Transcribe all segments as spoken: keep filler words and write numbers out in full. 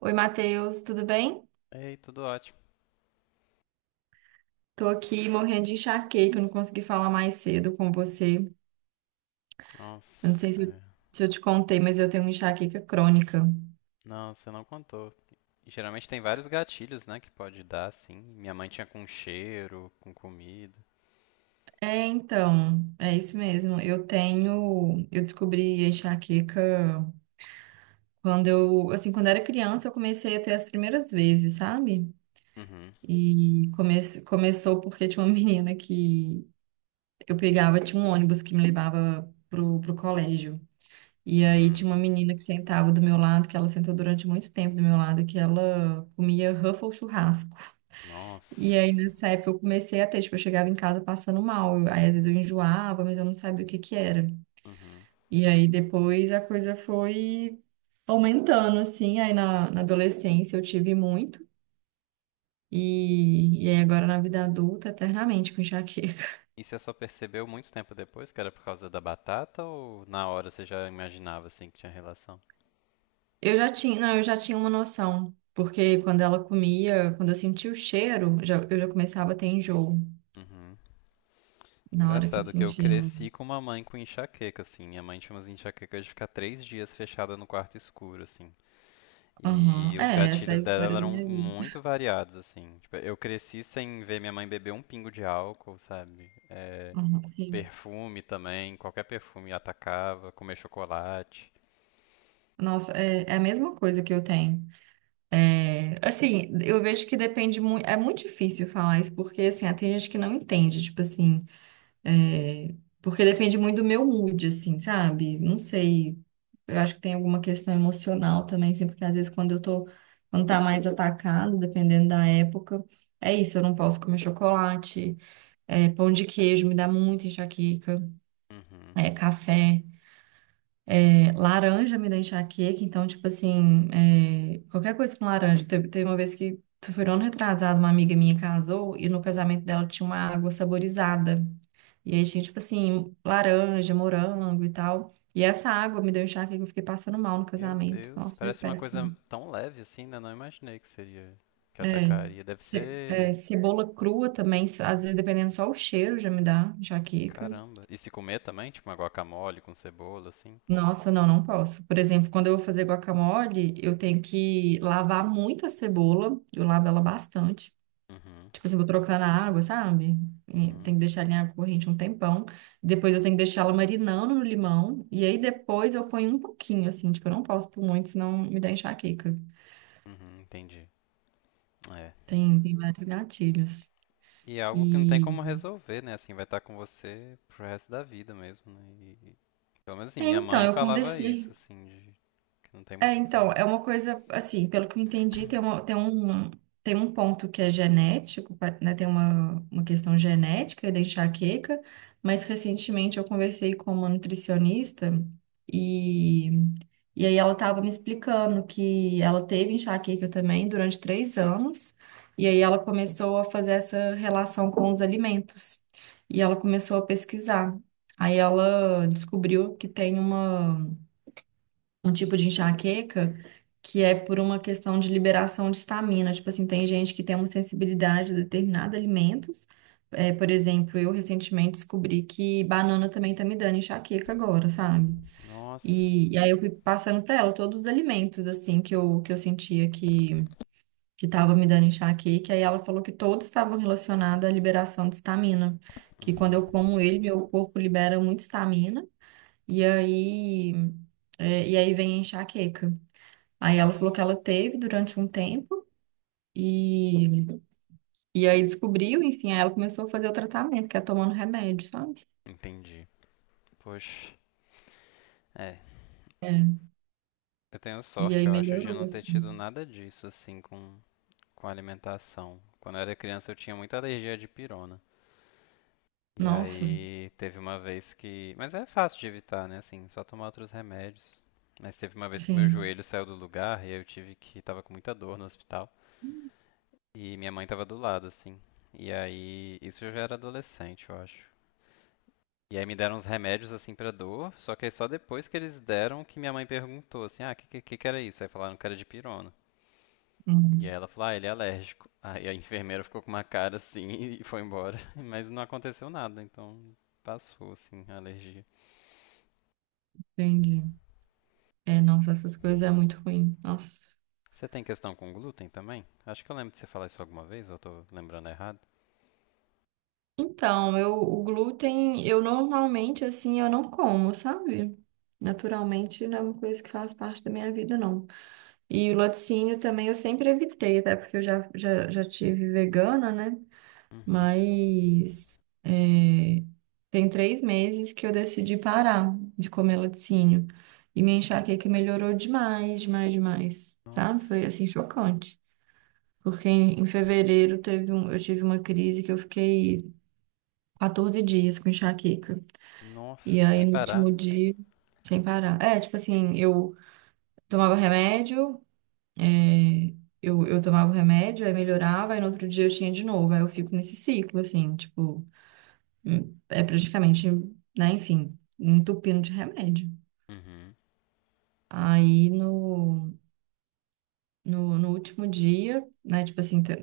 Oi, Matheus, tudo bem? Ei, tudo ótimo. Tô aqui morrendo de enxaqueca, eu não consegui falar mais cedo com você. Eu não sei Nossa, se eu, é. se eu te contei, mas eu tenho uma enxaqueca crônica. Não, você não contou. E geralmente tem vários gatilhos, né, que pode dar, assim. Minha mãe tinha com cheiro, com comida. É, então, é isso mesmo. Eu tenho, eu descobri a enxaqueca quando eu, assim, quando eu era criança, eu comecei a ter as primeiras vezes, sabe? Uhum, E come, começou porque tinha uma menina que eu pegava, tinha um ônibus que me levava pro, pro colégio. E aí tinha uhum. uma menina que sentava do meu lado, que ela sentou durante muito tempo do meu lado, que ela comia Ruffles churrasco. E Nossa. aí nessa época eu comecei a ter, tipo, eu chegava em casa passando mal. Eu- Aí às vezes eu enjoava, mas eu não sabia o que que era. Uhum. E aí depois a coisa foi aumentando, assim. Aí na, na adolescência eu tive muito. E, e aí agora na vida adulta, eternamente com enxaqueca. E você só percebeu muito tempo depois que era por causa da batata ou na hora você já imaginava, assim, que tinha relação? Eu já tinha, não, eu já tinha uma noção. Porque quando ela comia, quando eu sentia o cheiro, já- eu já começava a ter enjoo. Uhum. Na hora que eu Engraçado que eu senti ela. cresci com uma mãe com enxaqueca, assim. Minha mãe tinha umas enxaquecas de ficar três dias fechada no quarto escuro, assim. Aham. E os É, essa é a gatilhos dela história da eram minha vida. muito variados, assim. Tipo, eu cresci sem ver minha mãe beber um pingo de álcool, sabe? É, Aham, sim. perfume também, qualquer perfume atacava, comer chocolate. Nossa, é, é a mesma coisa que eu tenho. É, assim, eu vejo que depende muito. É muito difícil falar isso, porque assim, tem gente que não entende, tipo assim. é, Porque depende muito do meu mood, assim, sabe? Não sei. Eu acho que tem alguma questão emocional também, assim, porque às vezes quando eu tô. Quando tá mais atacado, dependendo da época. É isso, eu não posso comer chocolate. É, pão de queijo me dá muita enxaqueca. Uhum. É, café. É, laranja me dá enxaqueca, então, tipo assim, é, qualquer coisa com laranja. Teve, teve uma vez que, foi um ano retrasado, uma amiga minha casou e no casamento dela tinha uma água saborizada. E aí tinha, tipo assim, laranja, morango e tal. E essa água me deu enxaqueca, eu fiquei passando mal no Meu casamento. Deus, Nossa, foi parece uma coisa péssimo. tão leve assim, né? Não imaginei que seria, que É, atacaria. Deve ce- ser, é, cebola crua também, às vezes, dependendo só o cheiro, já me dá enxaqueca. caramba. E se comer também, tipo uma guacamole com cebola, assim? Nossa, não, não posso. Por exemplo, quando eu vou fazer guacamole, eu tenho que lavar muito a cebola. Eu lavo ela bastante. Uhum, Tipo assim, vou trocando a água, sabe? E tem uhum, que deixar ela em água corrente um tempão. Depois eu tenho que deixar ela marinando no limão. E aí depois eu ponho um pouquinho, assim. Tipo, eu não posso por muito, senão me dá enxaqueca. uhum, entendi. É. Tem, tem vários gatilhos. E é algo que não tem E... como resolver, né? Assim, vai estar com você pro resto da vida mesmo, né? E, pelo menos assim, É, minha então, mãe eu falava isso, conversei assim, de que não tem É, muito o que então, fazer. é uma coisa, assim, pelo que eu entendi, tem uma, tem um, tem um ponto que é genético, pa- né? Tem uma, uma questão genética da enxaqueca, mas recentemente eu conversei com uma nutricionista e, e aí ela estava me explicando que ela teve enxaqueca também durante três anos, e aí ela começou a fazer essa relação com os alimentos, e ela começou a pesquisar. Aí ela descobriu que tem uma um tipo de enxaqueca que é por uma questão de liberação de histamina. Tipo assim, tem gente que tem uma sensibilidade a determinados alimentos. É, por exemplo, eu recentemente descobri que banana também tá me dando enxaqueca agora, sabe? Nossa. E, e aí eu fui passando pra ela todos os alimentos, assim, que eu, que eu sentia que, que tava me dando enxaqueca. E ela falou que todos estavam relacionados à liberação de histamina. Que quando Uhum. eu como ele, meu corpo libera muita histamina. E aí, é, e aí vem a enxaqueca. Aí ela falou que ela Nossa. teve durante um tempo e, e aí descobriu, enfim, aí ela começou a fazer o tratamento, que é tomando remédio, sabe? Entendi. Poxa. É. É, Eu tenho e sorte, aí eu acho, de melhorou, não ter assim. tido nada disso, assim, com, com alimentação. Quando eu era criança, eu tinha muita alergia de pirona. E Nossa, aí teve uma vez que. Mas é fácil de evitar, né? Assim, só tomar outros remédios. Mas teve uma vez que meu sim, joelho saiu do lugar e aí eu tive que. Tava com muita dor no hospital. E minha mãe tava do lado, assim. E aí. Isso eu já era adolescente, eu acho. E aí me deram uns remédios, assim, pra dor. Só que aí só depois que eles deram que minha mãe perguntou, assim, ah, o que, que, que que era isso? Aí falaram que era de pirona. hum, E aí ela falou, ah, ele é alérgico. Aí a enfermeira ficou com uma cara assim e foi embora. Mas não aconteceu nada, então passou, assim, a alergia. entendi. É, nossa, essas coisas é muito ruim. Nossa. Você tem questão com glúten também? Acho que eu lembro de você falar isso alguma vez, ou eu tô lembrando errado. Então, eu, o glúten, eu normalmente, assim, eu não como, sabe? Naturalmente, não é uma coisa que faz parte da minha vida, não. E o laticínio também eu sempre evitei, até porque eu já, já, já tive vegana, né? Uhum. Mas é, tem três meses que eu decidi parar de comer laticínio. E minha Hum. enxaqueca melhorou demais, demais, demais. Sabe? Nossa. Foi assim chocante. Porque em, em fevereiro teve um, eu tive uma crise que eu fiquei quatorze dias com enxaqueca. E Nossa, aí sem no último parar. dia, sem parar. É, tipo assim, eu tomava remédio, é, eu, eu tomava o remédio, aí melhorava, aí no outro dia eu tinha de novo. Aí eu fico nesse ciclo, assim, tipo. Hum, é praticamente, né, enfim, entupindo de remédio. Uhum. Aí no, no, no último dia, né, tipo assim, te-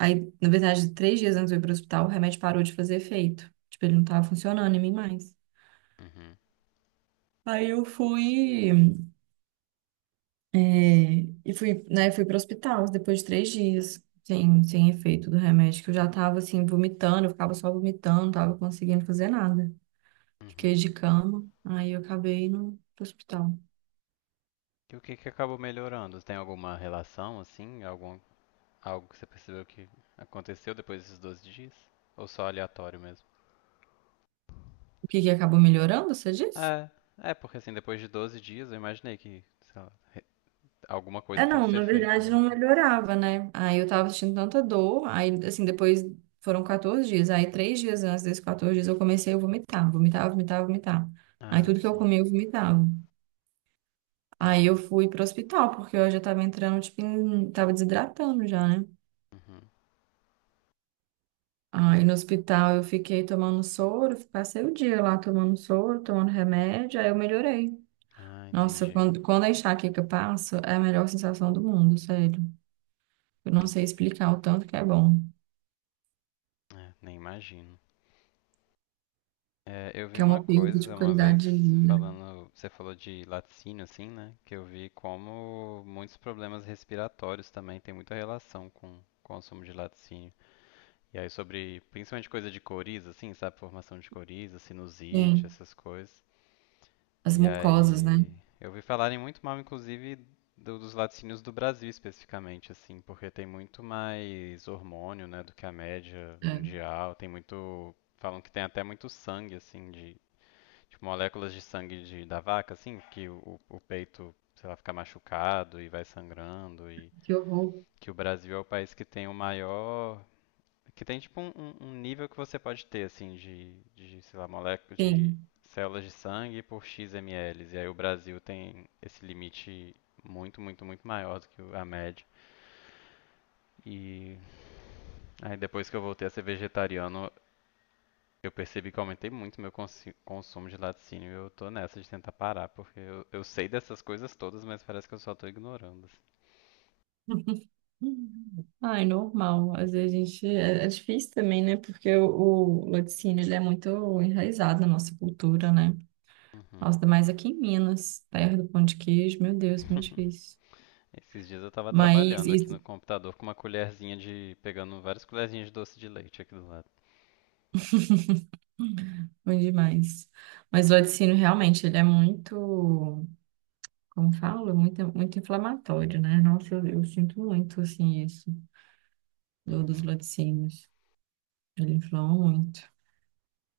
aí na verdade, três dias antes de eu ir pro hospital, o remédio parou de fazer efeito. Tipo, ele não tava funcionando em mim mais. Uhum. Aí eu fui, é, e fui, né, fui pro hospital depois de três dias. Sem, sem efeito do remédio, que eu já tava assim, vomitando, eu ficava só vomitando, não tava conseguindo fazer nada. Fiquei Uhum. de cama, aí eu acabei indo pro hospital. E o que que acabou melhorando? Tem alguma relação, assim? Algum, algo que você percebeu que aconteceu depois desses doze dias? Ou só aleatório mesmo? O que que acabou melhorando, você disse? É, é, porque assim, depois de doze dias eu imaginei que, sei lá, re- alguma É, coisa tem que não, ser na feita, verdade né? não melhorava, né? Aí eu tava sentindo tanta dor, aí assim, depois foram quatorze dias, aí três dias antes desses quatorze dias eu comecei a vomitar, vomitar, vomitar, vomitar. Aí Ah, tudo que eu sim. comia eu vomitava. Aí eu Uhum. fui pro hospital, porque eu já tava entrando, tipo, em... tava desidratando já, né? Uhum. Aí no hospital eu fiquei tomando soro, passei o dia lá tomando soro, tomando remédio, aí eu melhorei. Ah, Nossa, entendi. quando, quando a enxaqueca passa, é a melhor sensação do mundo, sério. Eu não sei Nossa, explicar o tanto que é bom, é, nem imagino. É, eu vi que é uma uma perda de coisa uma vez qualidade de vida. falando, você falou de laticínio assim, né? Que eu vi como muitos problemas respiratórios também têm muita relação com o consumo de laticínio. E aí sobre, principalmente coisa de coriza, assim, sabe? Formação de coriza, sinusite, Sim, essas coisas. as E mucosas, né? aí eu vi falarem muito mal, inclusive, do- dos laticínios do Brasil especificamente, assim, porque tem muito mais hormônio, né, do que a média É, mundial. Tem muito, falam que tem até muito sangue, assim, de tipo, moléculas de sangue de, da vaca, assim, que o, o peito, sei lá, fica machucado e vai sangrando e que horror. que o Brasil é o país que tem o maior, que tem tipo um, um- um nível que você pode ter, assim, de, de, sei lá, moléculas de Sim. células de sangue por x ml. E aí o Brasil tem esse limite muito, muito, muito maior do que o- a média. E aí depois que eu voltei a ser vegetariano, eu percebi que eu aumentei muito meu consi- consumo de laticínio e eu tô nessa de tentar parar, porque eu, eu sei dessas coisas todas, mas parece que eu só tô ignorando, assim. Ai, normal. Às vezes a gente. É, é difícil também, né? Porque o, o laticínio ele é muito enraizado na nossa cultura, né? Uhum. Nossa, ainda mais aqui em Minas, terra do pão de queijo, meu Deus, muito difícil. Esses dias eu tava Mas trabalhando aqui isso, no computador com uma colherzinha de, pegando várias colherzinhas de doce de leite aqui do lado. ruim demais. Mas o laticínio realmente ele é muito. Como falo, é muito, muito inflamatório, né? Nossa, eu, eu sinto muito, assim, isso, do, dos Uhum. laticínios. Ele inflama muito.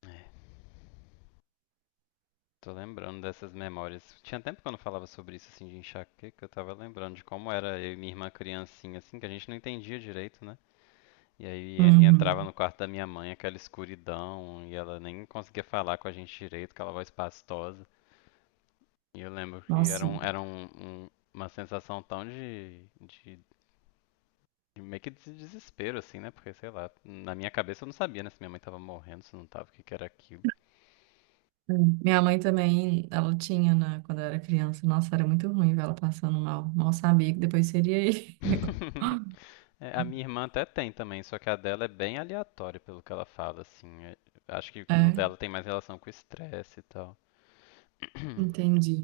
É. Tô lembrando dessas memórias. Tinha tempo que eu não falava sobre isso, assim, de enxaqueca. Eu tava lembrando de como era eu e minha irmã criancinha, assim, que a gente não entendia direito, né? E aí e- e entrava Uhum. no quarto da minha mãe, aquela escuridão, e ela nem conseguia falar com a gente direito, aquela voz pastosa. E eu lembro que era, Nossa, um, era um, um- uma sensação tão de, de, de meio que de desespero, assim, né? Porque, sei lá, na minha cabeça eu não sabia, né, se minha mãe tava morrendo, se não tava, o que que era aquilo. Hum. minha mãe também, ela tinha, né, quando eu era criança. Nossa, era muito ruim ver ela passando mal. Mal sabia que depois seria aí. É, a minha irmã até tem também, só que a dela é bem aleatória pelo que ela fala, assim. É, acho que É, no dela tem mais relação com o estresse e tal. entendi.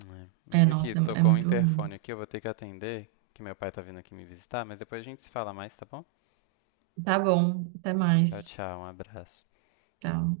É, É, mas aqui, nossa, é, é tocou o muito ruim. interfone aqui, eu vou ter que atender, que meu pai tá vindo aqui me visitar, mas depois a gente se fala mais, tá bom? Tá bom, até Tchau, mais. tchau, um abraço. Tchau.